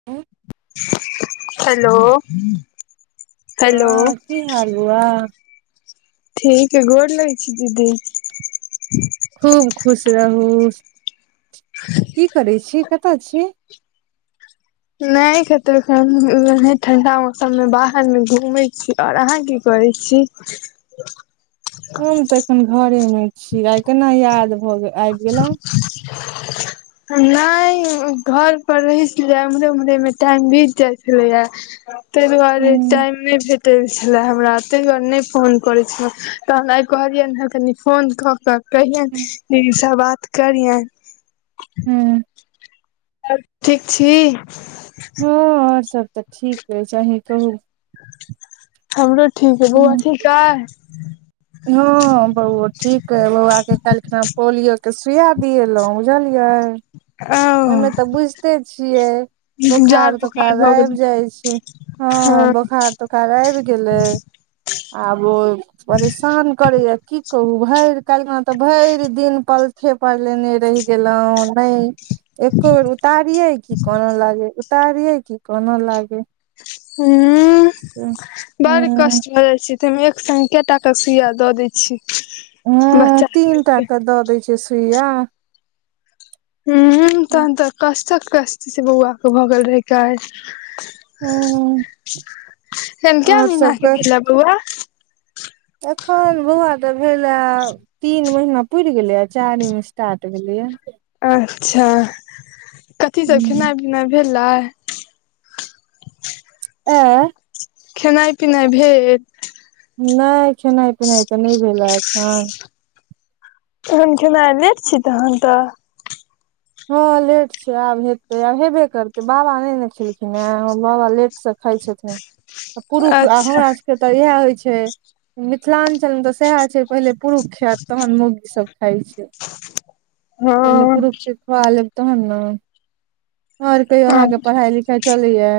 [unintelligible] Hello hello हँ की हाल बोआ। ठीक अय गोर लगै छै दीदी। खूब खुश रहु, की करै छी कतय छी नहि कतौ ओनहे ठंडा मौसम मे बाहर मे घूमे छी। आओर अहाँ की करै छी। हम त एखन घरे मे छी, आइ केना याद भऽ गेल आबि गेलहुँ। नहि घर पर रहि स जैब। एम्रे उम्हरे में टाइम बीत जाय छलै यैं, तहि दुआरे हूँ टाइम मे भेट ल छलै हमरा तय दुवारे नहि फोन करै छलहुँ, तहन आइ कहलियनि हँ कनि फोन कऽ-कऽ कहियैन हूँ दीदी स बात करियनि। हम्म और ठीक छी। हँ आओर सब तऽ ठीक अछि, अही कहू हमरो ठीक अय, बौआ ठीक अय। हँ बौओ ठीक अइ, बौआके काल्खना पोलियो के सुइया दियेलौ बुझलियै। ओ ओहिमे तऽ बुझिते छियै। जाड़ बोखार बोखार-तोखार भऽ आबि गेल जाइ छै, हँ बोखार तो खार आबि गेलै, आब ओ परेशान करैया की कहूं भरि, काल्हि खना त भरि दिन पलथे पर लेने रहि गेल‌ऊ नहि एको बेर उतारिये कि कानऽ लागे, उतारिये क कनऽ लागे। उहम्म ह बड़ कष्ट भ जाइ छय। ताहिमे एक सङ्ग कैए टाक सुइया दऽ दै छय। हम्म तीन टा क द दै छै सुइया। हम्म तहन तऽ कष्टक-कष्ट से बौआ क भऽ गेल रहैं काल्हि। ह एखन कै और महीना सब के कह भेल ऐं बौआ। एखन बौआ तऽ भेलए, तीन महीना पूरि गेलै आय। चारिम स्टार्ट भेलै यैं। अच्छा कथी सब हूँ खेनाइ-पिनाइ भेलय। ऐं खेनाइ पिनाइ भेल। नहि खेनाइ-पिनाइ तऽ नहि भेलऽ एखन। एखन खेनाइ लेट छी तहन तऽ। हँ लेट छै आब हेतै-आब हेबे करतै, बाबा नहि न खेलखिन हैं बाबा लेट स खााय छथिन। पुरुष आ अच्छा हमरा सबके तऽ इएह होइत छै, मिथिलाञ्चलमे तऽ सैह छै। पहिले पुरुष खैत तहन मौगीसब खाइ छै, हँ पहिले पुरुष खुआ लेब तहन न, आओर कहियो हँ अहाँके पढ़ाई लिखाई चलैया।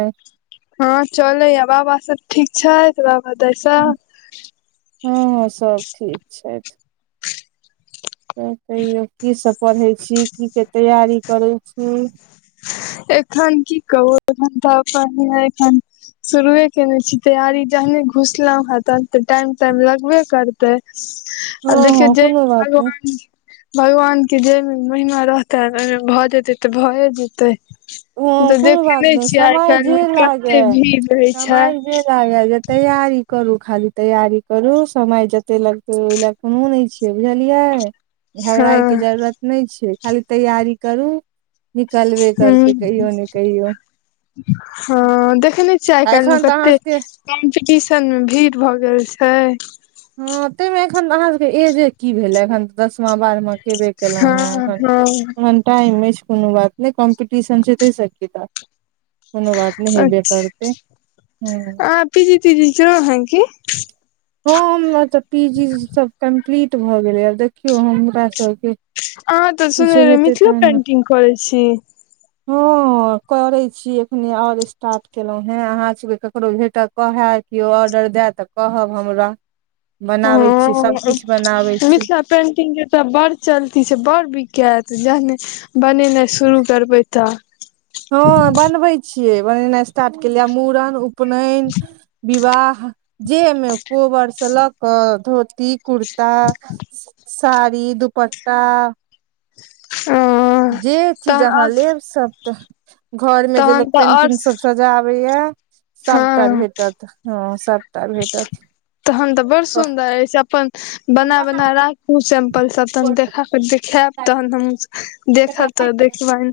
हँ चलैय बाबा सब ठीक छैथ, बाबा दाय सब हम्म हँ सब ठीक छैथ। त कहियौ कीसब पढ़ै छी, की के तैयारी करै छी। एखन की कहु एखन त पढनाए एखन शुरुए केने छी तैयारी, जहने घुसलहु हें तहन ते टाइम- टाइम लगबे कर तऽ आ हँ देखियौ हँ जय कोनो में बात नहि भगवान। भगवान के जेहिमे महिमा रहतैन ओहिमे भ जेतै त भए जेतै। उ तऽ कोनो देखे बात नै नय छियै आइ समय काल्हि जे मे लागे कते भीड़ रहै छै समय जे तैयारी करू खाली तैयारी करू समय जते लगतै ओय ले कुनू नै छियै बुझलियै। घबड़ाईके हँ जरूरत नय छैय खाली तैयारी करू निकलबे हूँ करतै। कहियो ने कहियो हँ देखै नै छियै आइ आ काइलमे एखन तऽ अहाँ सबके कतेक कम्पिटिशनमे भीड़ भ गेल छैय। हँ तयमे एखन अहाँ सबके एजे की भेलै एखन दसमा बारहमा केबे केलौं हँ हें। हँ एखन टाइम अइछ कोनो बात नै कॉम्पटिशन छैय तै से कि त कोनो बात नै हेबेे अच्छा करतै ह। अहाँ पीजी तीजी केलौं हँ की। हँ हमर त पी- जी सब कम्प्लीट भ गेलैये आब देखियौ हमरा सबके अहाँ द किछो सुनने रही हेतै मिथिला पेंटिंग करैय छी। हँ। हँ करैय छी अखने और स्टार्ट केलहुं हे अहा सबके केकरो भेटै कोहे क्यो ऑर्डर दए त कहब हमरा बनाबै छी सभकिछ बनाबै छी। पेन्टिंगके त बड़ चलती छैय बड़ बीकैत जेहने बनेनाइ शुरू करबै त। हँ बनबै छियै बनेनाइ स्टार्ट केलियैए मूड़न ऊ उपनैन, विवाह जे मे कोबरसँ लऽ क धोती कुर्ता, साड़ी, दुपट्टा जे चीज तहन अहाँ आओर लेब सब टा घरमे जे तहन लोक तऽ आओर पेंटिंग सब सज जाबैये सबटा हँ भेटत हँ सबटा भेटत। तहन त बड़ सुन्दर अछि, अपन बना-बना रा उ सेंपल सब तहन देख देखायब तहन हम देखब त देखबैन।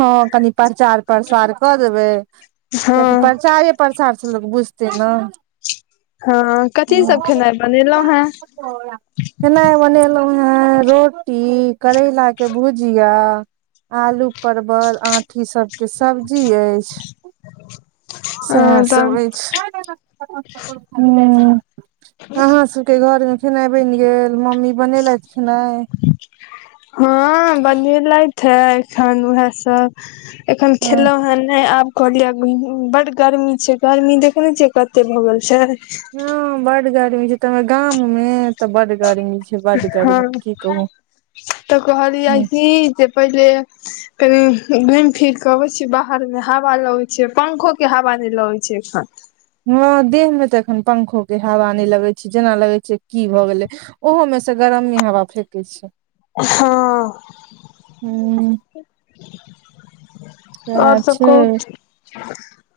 हँ कनि प्रचार- प्रसार क देबै हँ कियकि प्रचारे प्रसार स लोक बुझतै न। अ कथी सब खेनाइ बनेलहुँ हँ। खेनाय बनेलहुँ हैं रोटी करे रेलाके भुजिया, आलू परवल आँठी सबके सब्जी अइछ अ सेहे सब तहन अइछ हुँ, आँहा सब के घरमे खेनाइ बनि गेल मम्मी बनेेलैथ खेनाइ। हँ बनेलैथ हं एखन उहे सब। एखन ह खेलौं हन नहि आब कहलिये बड गर्मी छैय गर्मी देखै नै छियै कते भगेल छैय। हँ बड गरमी छैय तयमे गाममे। हँ कहू त कहलियए ह की जे पहिले कनि घूमि फिरके अबै छी बाहरमे हवा लगै छैय पंखोके हवा नहि लगै छैय एखन। हँ देहमे त एखन पंखो के हावा नहि लगै छैय जेना लगै छैय की भ गेलै। ओहोमेस गरममे हवा फेेकय छैय। हँ। उहे और सब कहू छैय।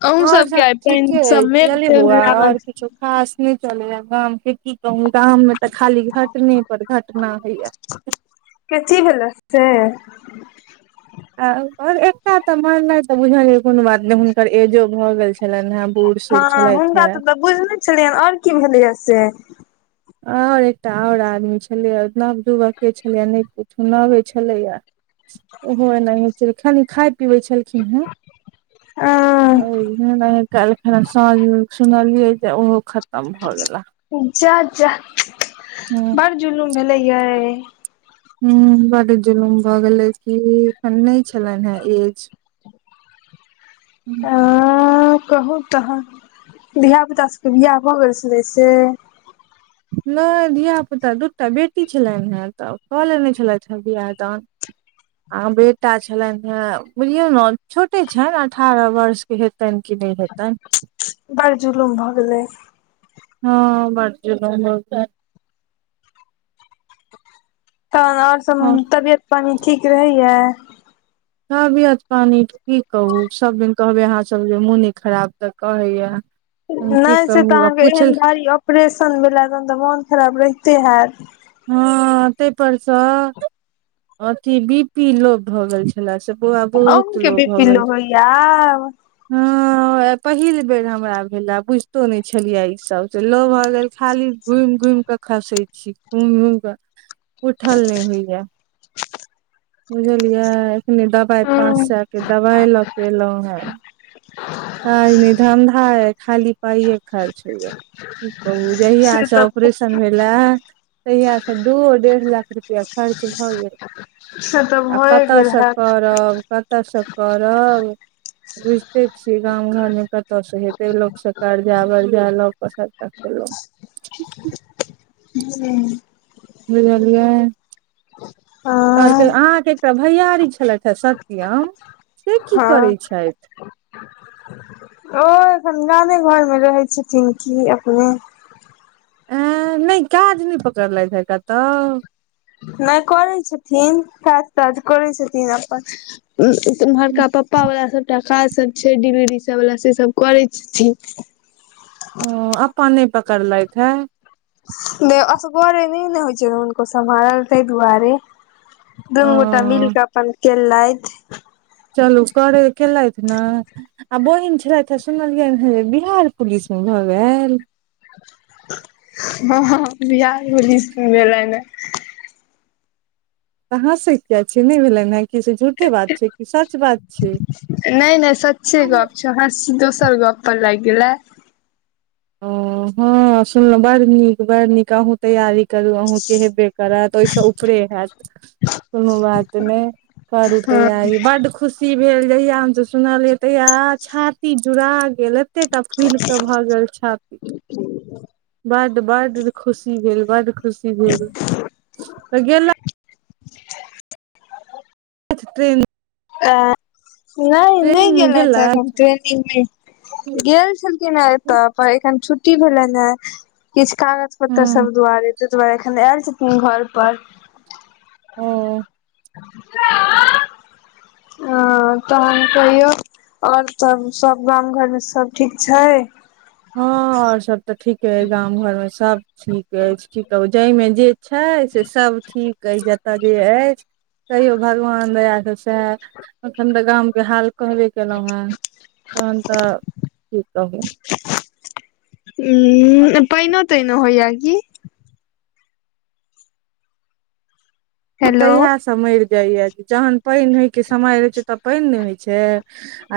अहूँ और सबके सब आइ ठीके पानि अइ सब मेघ बुझलिए तेघ बौआ और लागल किछो खास नहि चलैया गामके की कहू गाममे त खाली घटने पर घटना होइये। कथी भेलै से आर एकटा तऽ मरनाय तऽ बुझलियै कोनो बात नै हुनकर एजो भ गेल छलैन। छलैने बूड़ सूर छलैथे- बुझने छलियेन और की भेलैए से और एकटा और आदमी छलैये नवयुवके छलैये नहि पुछु नवे छलैये ओहो एनाही छले खाली खाइ पीबैत छलखिन हे। अ ए कलखिन साँझ मे सुनलियै जे ओहो खतम भ गेला। जा जा ह बड़ जुलूम भेले यै। ह बड जुलुम भऽ गेलै कि एखन नहि छलनि हेँ एज। आ कहू। तखन, धियापुता सबके बिआह भऽ गेल छलै से? नहि धियापुता दू टा बेटी छलनि हेँ तऽ कऽ लेने छलथि हेँ वियाह दान। आ बेटा छलनि हे बुझलियौ ने छोटे छनि अठारह वर्ष। हेतनि कि नहि हेतनि। बड़ जुलुम भ गेलै। हँ बड़ जुलुम भ गेलै। तहन और सब हँ तबियत पानि ठीक रहैये। तबियत पानी की कहू सभदिन कहबै अहाँ सब जे मोने खराब द कहैये। नहि से तऽ अहाँके एहन भारी ऑपरेशन भेलै तहन तऽ मोन खराब रहिते होयत। हँ तै पर से अथी बी पी लो भऽ गेल छै। भेला से बहुत अहूँ के लो बी भ पी गेल। होइया आब हँ पहिल बेर हमरा भेले बुझितो नहि छलियै ईसभ त लो भऽ गेल खाली घुमि घुमि कऽ खसै छी घुमि घमि कऽ, उठल नहि होइये। बुझलियै एखने दबाइ पाँच हूँ सए के दबाइ लऽ के एलहुं हे। काज ने धन्धा अछि खाली पाइए खर्च होइये। कि कहु जहिया से आपरेशन भेले तहिया से दूओ डेढ़ लाख रुपआ खर्च भए गेल। से तऽ आ भए कत गेल से हैत करब। कतऽसे करब बुझिते से गाम घरमे कतय से हेतै लोक सब से कर्जा वर्जा लऽ क सबटा केलहुँ। हुं। बुझलियै। और हँ अहाँ के एकटा भैयारी छलथि हे सत्यम से की हँ करै छथि। ओ एखन गामे घरमे रहै छथिन की अपने। एं नहि काज नै पकड़ लैत हे कतहु। नहि करै छथिन, काज ताज करै छथिन अपन। उमहरका पप्पा वला सबटा काज सब छै डिलेवरी सब वला से सब करै छथिन। हां अपन नहि पकड़ लैथहे। नै असगरे नहि ने होइ छै हुनको सम्हारल तै दुआरे। ओ दुनू गोटा मिलके अपन केलैथ। चलू करै केेलैथ ने। आ बहिन छलथि सुनलियनि हेँ जे बिहार पुलिस मे भऽ गेलैन। नै बिहार पुलिस मे भेलैने। हंसै किया छियै, नहि भेलनि हे कि, से झूठे बात छै कि सच बात छै। नहि नहि सच्चे गप छै, हंस्सी दोसर गप पर लागि गेलै। [inaudible] ओ हँ सुनलौं बड़ नीक बड़ नीक, अहूँ तैयारी करू अहूँके हेबे करत ओहिस उप परे हैत कोनो बात नहि, करू हँ तैयारी बड्ड खुशी शी भेल जहिया हमसब सुनलिय तहिया छाती जुड़ा गेल एते टा फुइल क भए गेल छ छाती [unintelligible] बड्ड बड्ड खुशी भेल बड्ड खुशी भेल त गेला [unintelligible] ट्रेन आ नहि नहि ट्रेनिंग मे गेलैथ है एखनि गेलथि ट्रेनिंग में गेल छलखिन हैं एतऽ पर एखन छुट्टी भेलनि हैं किछ कागज पत्तर हँ सब दुआरे ताहि दुआरे एखन ऐल छथिन घर पर ओ [unintelligible] ओ ओ तहन कहियौ आओर सब सब गाम घर मे सब ठीक छै? हँ और सभ तऽ ठीके अछि गाम घरमे, सभ ठीक अछि की कहू जैमे जे छै से सब ठीक अछि जतय जे अछि तैयो भगवान दया स त एखन तऽ गामके हाल कहबे केलहुंहैं तहन तऽ की कहू। उम्म पाइनो ताइनो होइयै की? म हेलो तहिया स मरि जाइयै जहन पानि होय के समय रहै छै तऽ पानि नहि होइ छै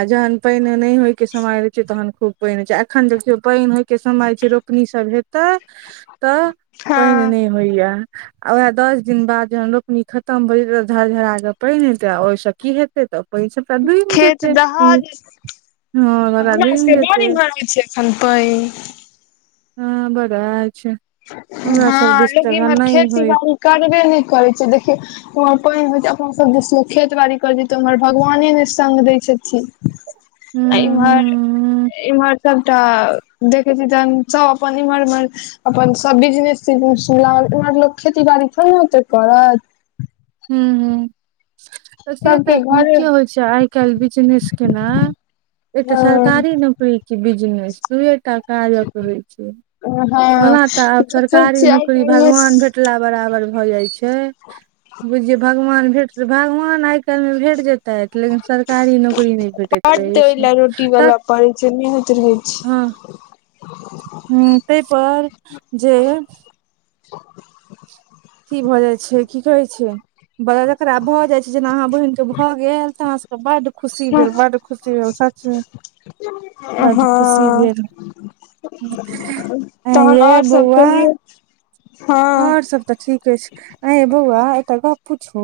आ जहन पानि नहि होय के समय रहै छै तहन खूब पानि होई छै आ एखन देखियौ पानि होय के समय छै रोपनी सब हेत तइ तऽ पानि हँ नहि होइयै आ वएह दस दिन बाद जहन रोपनी खतम भऽ जेतै तऽ झडझडा कऽ पानि हेतै आ ओहिस की हेतै तऽ पाई सबटा डूबि खेत जेतै दहा हूं, हमरा हॅं सबटा डूबि सबके बड़ जेतै। [unintelligible] हँ बड़ आइछै। हँ लेकिन इमहर खेती होइ बाड़ी करबे नहि करै छै देखियौ ओमहर पानि होइ छै अपना सब दिस मे खेतबाड़ी करैछै त उमहर भगवाने नै सग दै छथिन। आ इम्हर हूँ इम्हर सबटा देखै छी तहन सब अपन इम्हर इम्हर अपन सब बिजनेस तिजनेस में लागल, उम्हर लोक खेती बाड़ी थोड़े ने ओते करत। हूं हूं तऽ से त सबके घरे नीके होइ छै आइ काल बीजनेस केनाइ एकटा हँ सरकारी नौकरी कि बिजनेस दुए टा काजक होय छै। हँ ओना तऽ आब देखै सरकारी छियै आइ नौकरी काल्हिमे भगवान भेटला बराबर भऽ जाइ छै। बुझ जे भगवान भेट जे भगवान आइ काल्हि में भेट जेत तैथ लेकिन सरकारी नौकरी नहि भेटैत बड्ड रहै ओइ छै लए रोटी तऽ वाला पड़ै छै नहि होइत रहै हँ छै हं तइ पर जे की भऽ जाइ छै की कहै छै बड़ा जकरा भऽ जाइ छै जेना अहाँ बहिन के भऽ गेल तऽ हमरा सबके बड्ड खुशी भेल बड्ड खुशी भेल सचमे बड्ड खुशी हँ भेल ऐं तहन यै आओर सब बौआ कहियौ हँ। और सब तऽ ठीके छै, अय यौ बौआ एटा गप पूछू?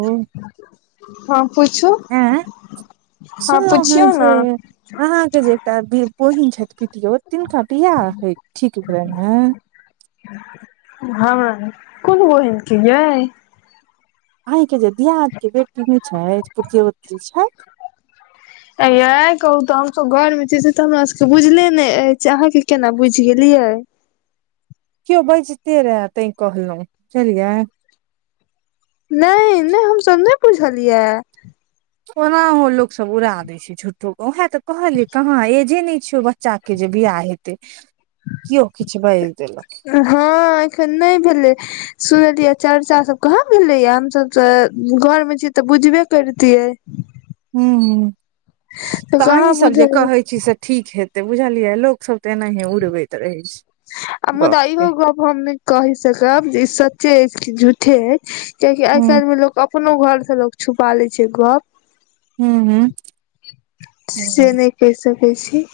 हँ पूछु। हँ, सुनलहु हँ ने जे अहाँ के जे एकटा बहिन छथि पितियोत, तिनका बिआाह हे ठीक भेलनि हँ। हमरा कोन बहिन के यै? आंहाँ के जे दियाद के बेटी नै छैथ, पितियोत जे छैथ। एयै कहू तऽ, हमसब घर में छी से तऽ हमरा सबके बुझले ने अछि, अहा के केना बुझि गेलिये? क्यों बैजते रहाँ ते कहलहु, सुनलियै। नहि, नहि हमस नहिञ बुझलिय। ओनाहो लोकसभ उड़ा दै छै झूट्ठोे क, ओएह तऽ कहलियै, कहाँ एजे नहि छै ओ बच्च चाक, जे बियाह हेते, क्यों किछ बाजि देलक। हँ एखन नहि भेलै। सुनलियै चर्चा सब कहाँ भेलै य, हमसभ तऽ घरमे छीयै तऽ बुझबे करितियै। ह -ह तऽ अहीं कहाँ सब जे बुझल कहै छी से ठीक हेतै, बुझलियै लोकसभ तेनाहीये उरबैत रहै छै, आ गप मुदा इहो के। गप हम ने कहि सकब, जे ई सच्चे अछि कि झूठे अछि, किआकि आइ हूँ -काल्हि में लोग अप अपनो घर से लोक छुपा ले छै गप। हू- हू- हँ। से नहि कहि सकैत छी।